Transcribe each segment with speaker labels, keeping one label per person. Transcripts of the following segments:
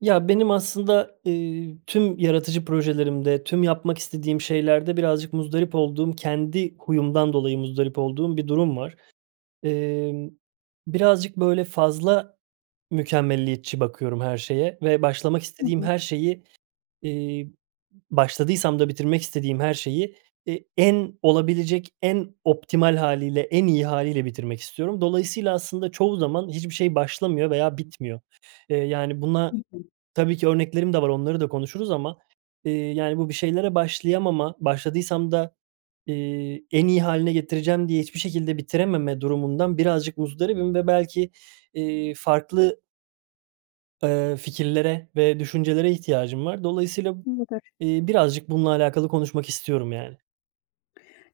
Speaker 1: Ya, benim aslında, eee, tüm yaratıcı projelerimde, tüm yapmak istediğim şeylerde birazcık muzdarip olduğum, kendi huyumdan dolayı muzdarip olduğum bir durum var. Emm, birazcık, böyle, fazla mükemmeliyetçi bakıyorum her şeye ve başlamak
Speaker 2: Hı
Speaker 1: istediğim
Speaker 2: hı.
Speaker 1: her şeyi, eee, başladıysam da bitirmek istediğim her şeyi, e en olabilecek en optimal hâliyle, en iyi hâliyle bitirmek istiyorum. Dolayısıyla aslında çoğu zaman hiçbir şey başlamıyor veya bitmiyor. Eee, yani,
Speaker 2: Hı
Speaker 1: buna
Speaker 2: hı.
Speaker 1: tabii ki örneklerim de var, onları da konuşuruz ama, eee, yani, bu bir şeylere başlayamama, başladıysam da, eee, en iyi hâline getireceğim diye hiçbir şekilde bitirememe durumundan birazcık muzdaribim ve belki, eee, farklı eee, fikirlere ve düşüncelere ihtiyacım var. Dolayısıyla,
Speaker 2: [unintelligible]
Speaker 1: eee, birazcık bununla alakalı konuşmak istiyorum, yani.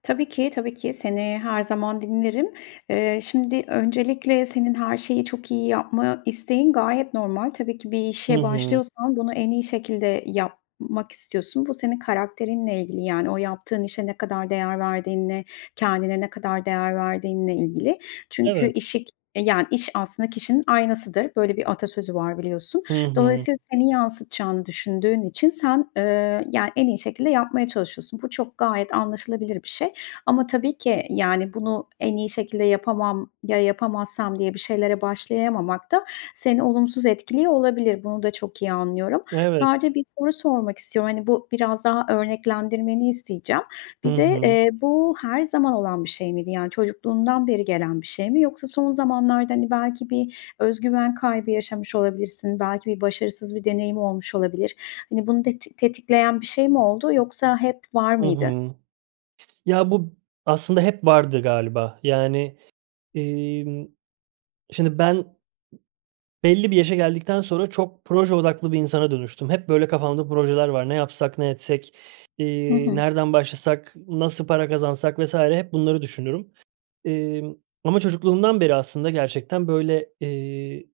Speaker 2: Tabii ki, tabii ki. Seni her zaman dinlerim. Eee, şimdi, öncelikle senin her şeyi çok iyi yapma isteğin gayet normal. Tabii ki bir
Speaker 1: Hı
Speaker 2: işe
Speaker 1: hı.
Speaker 2: başlıyorsan bunu en iyi şekilde yapmak istiyorsun. Bu senin karakterinle ilgili, yani, o yaptığın işe ne kadar değer verdiğinle, kendine ne kadar değer verdiğinle ilgili. Çünkü
Speaker 1: Evet.
Speaker 2: işi k e, yani, iş aslında kişinin aynasıdır. Böyle bir atasözü var biliyorsun.
Speaker 1: Hı hı.
Speaker 2: Dolayısıyla seni yansıtacağını düşündüğün için sen, eee, yani, en iyi şekilde yapmaya çalışıyorsun. Bu çok gayet anlaşılabilir bir şey. Ama tabii ki, yani, "Bunu en iyi şekilde yapamam. Ya yapamazsam." diye bir şeylere başlayamamak da seni olumsuz etkiliyor olabilir. Bunu da çok iyi anlıyorum.
Speaker 1: Evet.
Speaker 2: Sadece 1 soru sormak istiyorum. Hani, bu biraz daha örneklendirmeni isteyeceğim.
Speaker 1: Hı
Speaker 2: Bir de,
Speaker 1: hı.
Speaker 2: eee, bu her zaman olan bir şey miydi? Yani, çocukluğundan beri gelen bir şey mi? Yoksa son zamanlarda, hani, belki bir öz güven kaybı yaşamış olabilirsin, belki bir başarısız bir deneyim olmuş olabilir. Hani, bunu teti tetikleyen bir şey mi oldu yoksa hep var
Speaker 1: I
Speaker 2: mıydı?
Speaker 1: hı. Ya, bu aslında hep vardı galiba, yani, emm, şimdi, ben belli bir yaşa geldikten sonra çok proje odaklı bir insana dönüştüm. Hep, böyle, kafamda projeler var. "Ne yapsak, ne etsek,
Speaker 2: Hı
Speaker 1: iii,
Speaker 2: hı.
Speaker 1: nereden başlasak, nasıl para kazansak?" vs. hep bunları düşünürüm. Emm, ama çocukluğumdan beri aslında gerçekten, böyle, eee,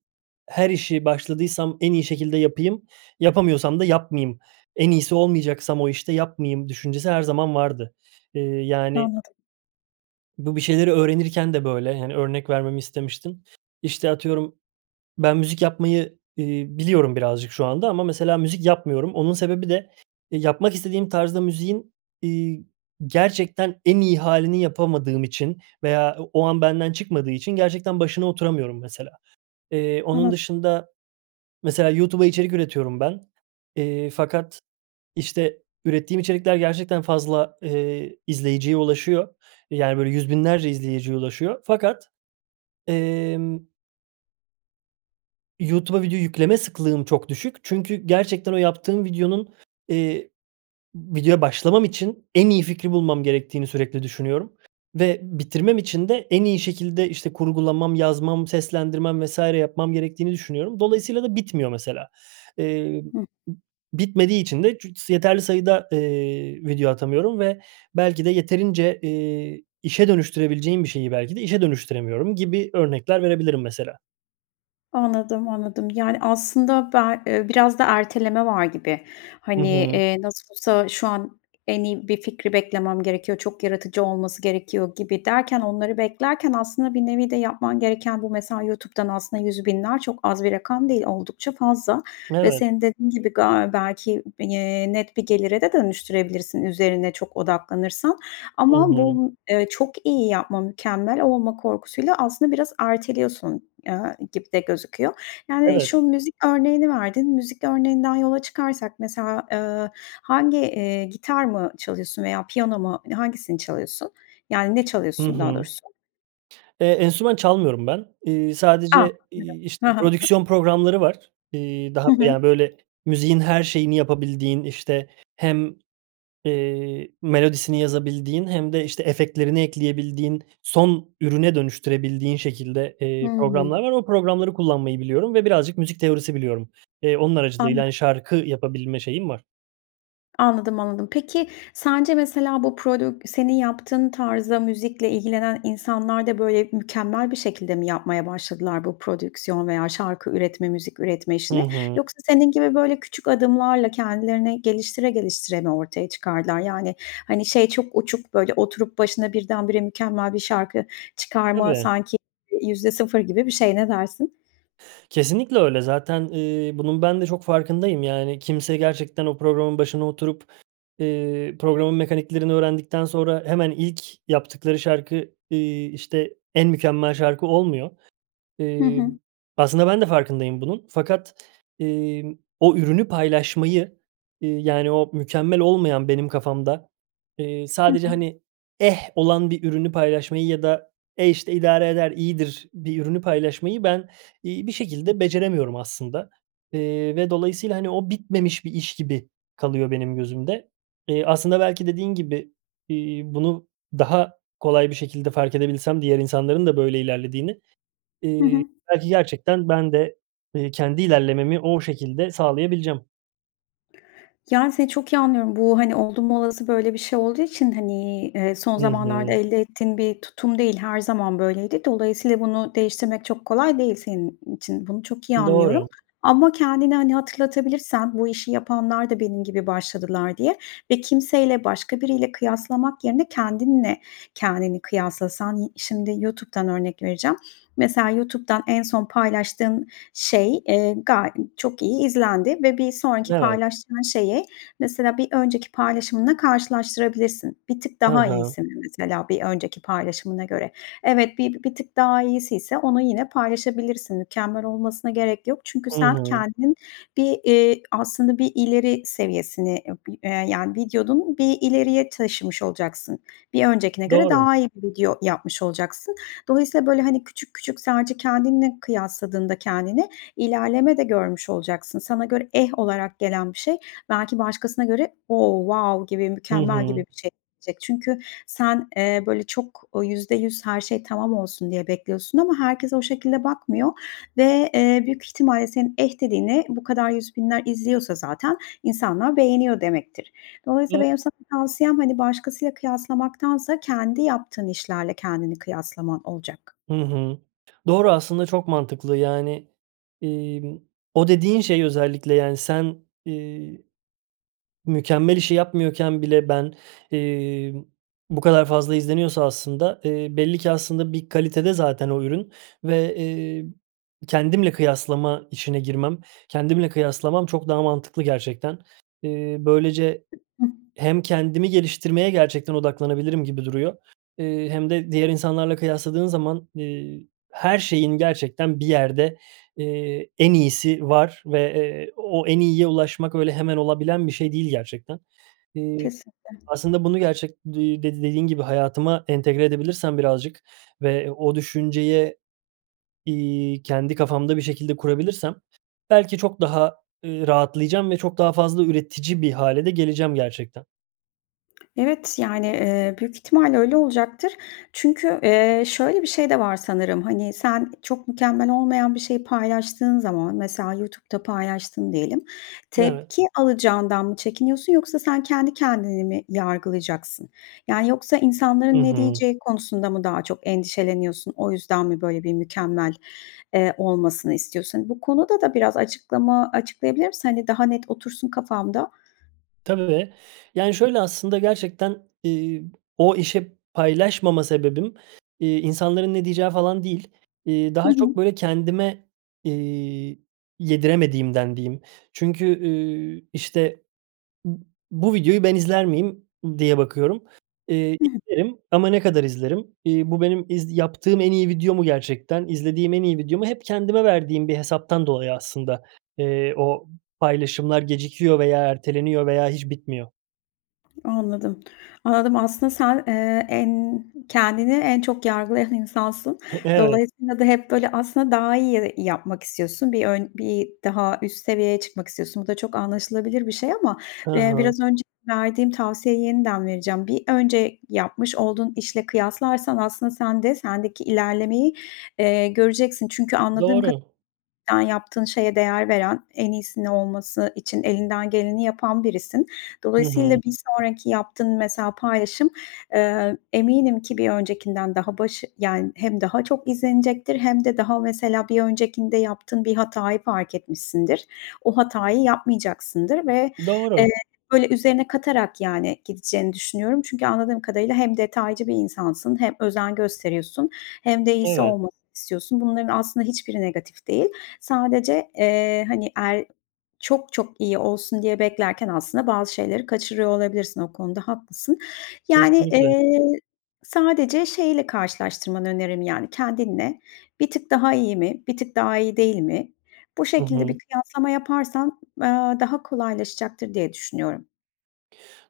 Speaker 1: her işi başladıysam en iyi şekilde yapayım, yapamıyorsam da yapmayayım. En iyisi olmayacaksam o işte, yapmayayım düşüncesi her zaman vardı. Eee, yani
Speaker 2: Anladım.
Speaker 1: bu bir şeyleri öğrenirken de böyle, hani, örnek vermemi istemiştin. İşte, atıyorum, ben müzik yapmayı, eee, biliyorum birazcık şu anda ama mesela müzik yapmıyorum. Onun sebebi de, e, yapmak istediğim tarzda müziğin, iii, gerçekten en iyi hâlini yapamadığım için veya o o an benden çıkmadığı için gerçekten başına oturamıyorum mesela. Eee, onun
Speaker 2: Evet.
Speaker 1: dışında mesela YouTube'a içerik üretiyorum ben, eee, fakat, işte, ürettiğim içerikler gerçekten fazla, eee, izleyiciye ulaşıyor, yani, böyle, yüz binlerce izleyiciye ulaşıyor fakat, emm YouTube'a video yükleme sıklığım çok düşük. Çünkü gerçekten o yaptığım videonun, eee, videoya başlamam için en iyi fikri bulmam gerektiğini sürekli düşünüyorum ve bitirmem için de en iyi şekilde, işte, kurgulamam, yazmam, seslendirmem vs. yapmam gerektiğini düşünüyorum. Dolayısıyla da bitmiyor mesela. Eee,
Speaker 2: Hıh.
Speaker 1: bitmediği için de cücs yeterli sayıda, eee, video atamıyorum ve belki de yeterince, eee, işe dönüştürebileceğim bir şeyi belki de işe dönüştüremiyorum gibi örnekler verebilirim mesela.
Speaker 2: Anladım, anladım. Yani, aslında be ııı, biraz da erteleme var gibi.
Speaker 1: Hı
Speaker 2: Hani,
Speaker 1: hı.
Speaker 2: eee, nasıl olsa şu an en iyi bir fikri beklemem gerekiyor, çok yaratıcı olması gerekiyor gibi derken onları beklerken aslında bir nevi de yapman gereken bu, mesela. YouTube'dan aslında 100.000'ler çok az bir rakam değil oldukça fazla ve
Speaker 1: Evet.
Speaker 2: senin dediğin gibi ga belki, eee, net bir gelire de dönüştürebilirsin üzerine çok odaklanırsan.
Speaker 1: Hı
Speaker 2: Ama
Speaker 1: hı.
Speaker 2: bu, ııı, çok iyi yapma, mükemmel olma korkusuyla aslında biraz erteliyorsun, eee, gibi de gözüküyor. Yani,
Speaker 1: Evet.
Speaker 2: şu müzik örneğini verdin. Müzik örneğinden yola çıkarsak mesela, ııı, hangi, eee, gitar mı çalıyorsun veya piyano mu hani hangisini çalıyorsun? Yani, ne
Speaker 1: Hı
Speaker 2: çalıyorsun
Speaker 1: hı.
Speaker 2: daha doğrusu?
Speaker 1: Eee, enstrüman çalmıyorum ben. Iıı,
Speaker 2: A!
Speaker 1: sadece,
Speaker 2: [unintelligible]
Speaker 1: iii,
Speaker 2: Hı
Speaker 1: işte
Speaker 2: hı. [unintelligible]
Speaker 1: prodüksiyon programları var. İii, daha
Speaker 2: Hı hı.
Speaker 1: ya, böyle müziğin her şeyini yapabildiğin, işte, hem, eee, melodisini yazabildiğin hem de, işte, efektlerini ekleyebildiğin, son ürüne dönüştürebildiğin şekilde, eee,
Speaker 2: Hımm.
Speaker 1: programlar var. O programları kullanmayı biliyorum ve birazcık müzik teorisi biliyorum. Eee, onun aracılığıyla hani
Speaker 2: Anladım.
Speaker 1: şarkı yapabilme şeyim var.
Speaker 2: Anladım, anladım. Peki, sence mesela bu prodük senin yaptığın tarzda müzikle ilgilenen insanlar da, böyle, mükemmel bir şekilde mi yapmaya başladılar bu prodüksiyon veya şarkı üretme, müzik üretme
Speaker 1: Hı
Speaker 2: işini?
Speaker 1: hı.
Speaker 2: Yoksa senin gibi böyle küçük adımlarla kendilerini geliştire geliştire mi ortaya çıkardılar? Yani, hani, şey çok uçuk, böyle, oturup başına birdenbire mükemmel bir şarkı çıkarma
Speaker 1: Tabii.
Speaker 2: sanki %0 gibi bir şey. Ne dersin?
Speaker 1: Kesinlikle öyle. Zaten, ııı, bunun ben de çok farkındayım, yani, kimse gerçekten o programın başına oturup, eee, programın mekaniklerini öğrendikten sonra hemen ilk yaptıkları şarkı, ııı, işte, en mükemmel şarkı olmuyor.
Speaker 2: Hı
Speaker 1: Iıı,
Speaker 2: hı.
Speaker 1: aslında ben de farkındayım bunun fakat, ııı, o ürünü paylaşmayı, ııı, yani, o mükemmel olmayan benim kafamda, ııı,
Speaker 2: Hı
Speaker 1: sadece,
Speaker 2: hı.
Speaker 1: hani, eh, olan bir ürünü paylaşmayı ya da, eh işte, idare eder, iyidir bir ürünü paylaşmayı ben, iii, bir şekilde beceremiyorum aslında. Eee, ve dolayısıyla, hani, o bitmemiş bir iş gibi kalıyor benim gözümde. Eee, aslında belki dediğin gibi, iii, bunu daha kolay bir şekilde farkedebilsem diğer insanların da böyle ilerlediğini,
Speaker 2: Hı
Speaker 1: ııı,
Speaker 2: hı.
Speaker 1: belki gerçekten ben de, eee, kendi ilerlememi o şekilde sağlayabileceğim.
Speaker 2: Yani, seni çok iyi anlıyorum. Bu, hani, oldum olası böyle bir şey olduğu için, hani, eee, son
Speaker 1: Hı
Speaker 2: zamanlarda
Speaker 1: hı.
Speaker 2: elde ettiğin bir tutum değil her zaman böyleydi. Dolayısıyla bunu değiştirmek çok kolay değil senin için. Bunu çok iyi anlıyorum.
Speaker 1: Doğru.
Speaker 2: Ama kendine, hani, hatırlatabilirsen bu işi yapanlar da benim gibi başladılar, diye ve kimseyle başka biriyle kıyaslamak yerine kendinle kendini kıyaslasan. Y şimdi YouTube'dan örnek vereceğim. Mesela, YouTube'dan en son paylaştığın şey, eee, ga çok iyi izlendi ve bir sonraki
Speaker 1: Evet.
Speaker 2: paylaştığın şeyi, mesela, bir önceki paylaşımınla karşılaştırabilirsin. Bir tık
Speaker 1: Hı
Speaker 2: daha
Speaker 1: hı.
Speaker 2: iyisin, mesela, bir önceki paylaşımına göre. Evet, bi bir tık daha iyisiyse onu yine paylaşabilirsin. Mükemmel olmasına gerek yok çünkü
Speaker 1: Hı
Speaker 2: sen,
Speaker 1: hı.
Speaker 2: kendin bir, eee, aslında bir ileri seviyesini, eee, bir, eee, yani, videonu bir ileriye taşımış olacaksın. Bir öncekine göre
Speaker 1: Doğru.
Speaker 2: daha iyi bir video yapmış olacaksın. Dolayısıyla böyle, hani, küçük küçük sadece kendinle kıyasladığında kendini ilerleme de görmüş olacaksın. Sana göre eh olarak gelen bir şey belki başkasına göre o wow gibi,
Speaker 1: Hı
Speaker 2: mükemmel gibi
Speaker 1: hı.
Speaker 2: bir şey gelecek. Çünkü sen, eee, böyle çok, ooo, %100 her şey tamam olsun diye bekliyorsun ama herkes o şekilde bakmıyor ve, eee, büyük ihtimalle senin eh dediğini bu kadar yüz binler izliyorsa zaten insanlar beğeniyor demektir.
Speaker 1: Do
Speaker 2: Dolayısıyla benim sana tavsiyem, hani, başkasıyla kıyaslamaktansa kendi yaptığın işlerle kendini kıyaslaman olacak.
Speaker 1: Hı hı. Doğru, aslında çok mantıklı. Yani, emm, o dediğin şey özellikle, yani, sen, ııı, mükemmel işi yapmıyorken bile ben, eee, bu kadar fazla izleniyorsa aslında, eee, belli ki aslında bir kalitede zaten o ürün ve, eee, kendimle kıyaslama işine girmem, kendimle kıyaslamam çok daha mantıklı gerçekten. Eee, böylece
Speaker 2: Hıh.
Speaker 1: hem kendimi geliştirmeye gerçekten odaklanabilirim gibi duruyor, eee, hem de diğer insanlarla kıyasladığın zaman, eee, her şeyin gerçekten bir yerde, eee, en iyisi var ve, eee, o en iyiye ulaşmak öyle hemen olabilen bir şey değil gerçekten. Eee,
Speaker 2: Kesinlikle.
Speaker 1: aslında bunu gerçek d eee, dedi dediğin gibi hayatıma entegre edebilirsem birazcık ve o düşünceye, iii, kendi kafamda bir şekilde kurabilirsem belki çok daha, ııı, rahatlayacağım ve çok daha fazla üretici bir hâle de geleceğim gerçekten.
Speaker 2: Evet yani, eee, büyük ihtimalle öyle olacaktır. Çünkü, eee, şöyle bir şey de var sanırım. Hani, sen çok mükemmel olmayan bir şeyi paylaştığın zaman mesela YouTube'da paylaştın diyelim,
Speaker 1: Evet.
Speaker 2: tepki alacağından mı çekiniyorsun yoksa sen kendi kendini mi yargılayacaksın? Yani, yoksa
Speaker 1: Hı
Speaker 2: insanların ne
Speaker 1: hı.
Speaker 2: diyeceği konusunda mı daha çok endişeleniyorsun? O yüzden mi böyle bir mükemmel, eee, olmasını istiyorsun? Hani, bu konuda da biraz açıklama açıklayabilir misin? Hani daha net otursun kafamda.
Speaker 1: Tabii, yani, şöyle aslında gerçekten, iii, o işe paylaşmama sebebim, iii, insanların ne diyeceği falan değil. İii,
Speaker 2: Hı
Speaker 1: daha
Speaker 2: hı.
Speaker 1: çok böyle kendime, iii, yediremediğimden diyeyim. Çünkü, ııı, işte b bu videoyu ben izler miyim diye bakıyorum, iii,
Speaker 2: Hı hı.
Speaker 1: izlerim ama ne kadar izlerim? İii, bu benim iz yaptığım en iyi video mu gerçekten, izlediğim en iyi video mu? Hep kendime verdiğim bir hesaptan dolayı aslında, eee, o paylaşımlar gecikiyor veya erteleniyor veya hiç bitmiyor.
Speaker 2: Anladım. Anladım aslında sen, eee, en kendini en çok yargılayan insansın.
Speaker 1: Pı evet.
Speaker 2: Dolayısıyla da hep böyle aslında daha iyi ye yapmak istiyorsun. Bir ön bir daha üst seviyeye çıkmak istiyorsun. Bu da çok anlaşılabilir bir şey ama,
Speaker 1: Ha
Speaker 2: eee, biraz
Speaker 1: ha.
Speaker 2: önce verdiğim tavsiyeyi yeniden vereceğim. Bir önce yapmış olduğun işle kıyaslarsan aslında sen de sendeki ilerlemeyi, eee, göreceksin. Çünkü anladığım ka
Speaker 1: Doğru.
Speaker 2: yani, yaptığın şeye değer veren, en iyisini olması için elinden geleni yapan birisin.
Speaker 1: Hı
Speaker 2: Dolayısıyla
Speaker 1: hı.
Speaker 2: bir sonraki yaptığın mesela paylaşım, eee, eminim ki bir öncekinden daha başı yani hem daha çok izlenecektir hem de daha mesela bir öncekinde yaptığın bir hatayı fark etmişsindir. O hatayı yapmayacaksındır ve, eee,
Speaker 1: Doğru.
Speaker 2: böyle üzerine katarak yani gideceğini düşünüyorum. Çünkü anladığım kadarıyla hem detaycı bir insansın hem özen gösteriyorsun hem de iyisi
Speaker 1: Evet.
Speaker 2: olmasını istiyorsun. Bunların aslında hiçbiri negatif değil. Sadece, eee, hani el çok çok iyi olsun diye beklerken aslında bazı şeyleri kaçırıyor olabilirsin o konuda haklısın. Yani,
Speaker 1: Kesinlikle.
Speaker 2: eee, sadece şeyiyle karşılaştırmanı öneririm, yani, kendinle, bir tık daha iyi mi, bir tık daha iyi değil mi bu
Speaker 1: Hı
Speaker 2: şekilde
Speaker 1: hı.
Speaker 2: bir kıyaslama yaparsan, aaa, daha kolaylaşacaktır diye düşünüyorum.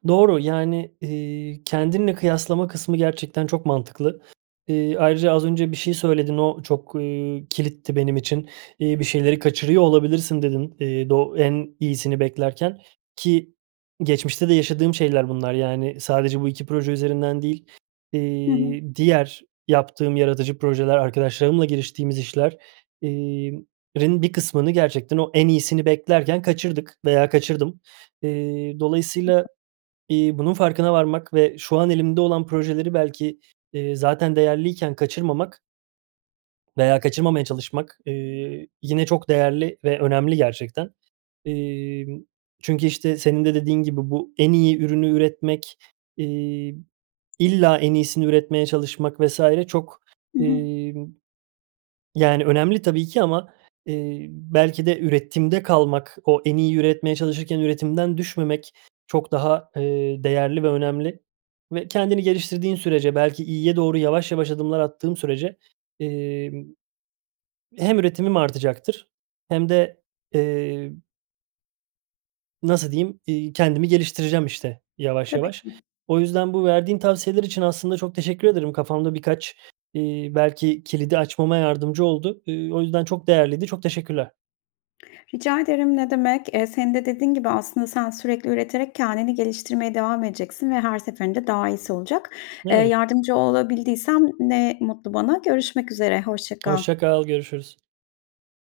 Speaker 1: Doğru. Yani, iii, kendinle kıyaslama kısmı gerçekten çok mantıklı. İii, ayrıca az önce bir şey söyledin, o çok, iii, kilitti benim için, iii, bir şeyleri kaçırıyor olabilirsin dedin, iii, doğ en iyisini beklerken ki geçmişte de yaşadığım şeyler bunlar. Yani, sadece bu 2 proje üzerinden değil,
Speaker 2: Hı hı.
Speaker 1: iii, diğer yaptığım yaratıcı projeler, arkadaşlarımla giriştiğimiz işler, iii, rin bir kısmını gerçekten o en iyisini beklerken kaçırdık veya kaçırdım. İii, dolayısıyla,
Speaker 2: [unintelligible]
Speaker 1: iii, bunun farkına varmak ve şu an elimde olan projeleri belki, iii, zaten değerliyken kaçırmamak veya kaçırmamaya çalışmak, iii, yine çok değerli ve önemli gerçekten. İii, çünkü işte senin de dediğin gibi bu en iyi ürünü üretmek, iii, illa en iyisini üretmeye çalışmak vs. çok,
Speaker 2: Hı hı.
Speaker 1: iii, yani, önemli tabii ki ama, iii, belki de üretimde kalmak, o en iyi üretmeye çalışırken üretimden düşmemek çok daha, ııı, değerli ve önemli ve kendini geliştirdiğin sürece, belki iyiye doğru yavaş yavaş adımlar attığım sürece, imm, hem üretimim artacaktır hem de, eee nasıl diyeyim, iii, kendimi geliştireceğim işte yavaş
Speaker 2: Tabii
Speaker 1: yavaş.
Speaker 2: ki.
Speaker 1: O yüzden bu verdiğin tavsiyeler için aslında çok teşekkür ederim. Kafamda birkaç, iii, belki kilidi açmama yardımcı oldu. İii, o yüzden çok değerliydi. Çok teşekkürler.
Speaker 2: Rica ederim ne demek. Eee, senin de dediğin gibi aslında sen sürekli üreterek kendini geliştirmeye devam edeceksin ve her seferinde daha iyisi olacak. Eee,
Speaker 1: Evet.
Speaker 2: yardımcı olabildiysem ne mutlu bana. Görüşmek üzere, hoşça kal.
Speaker 1: Hoşça kal. Görüşürüz.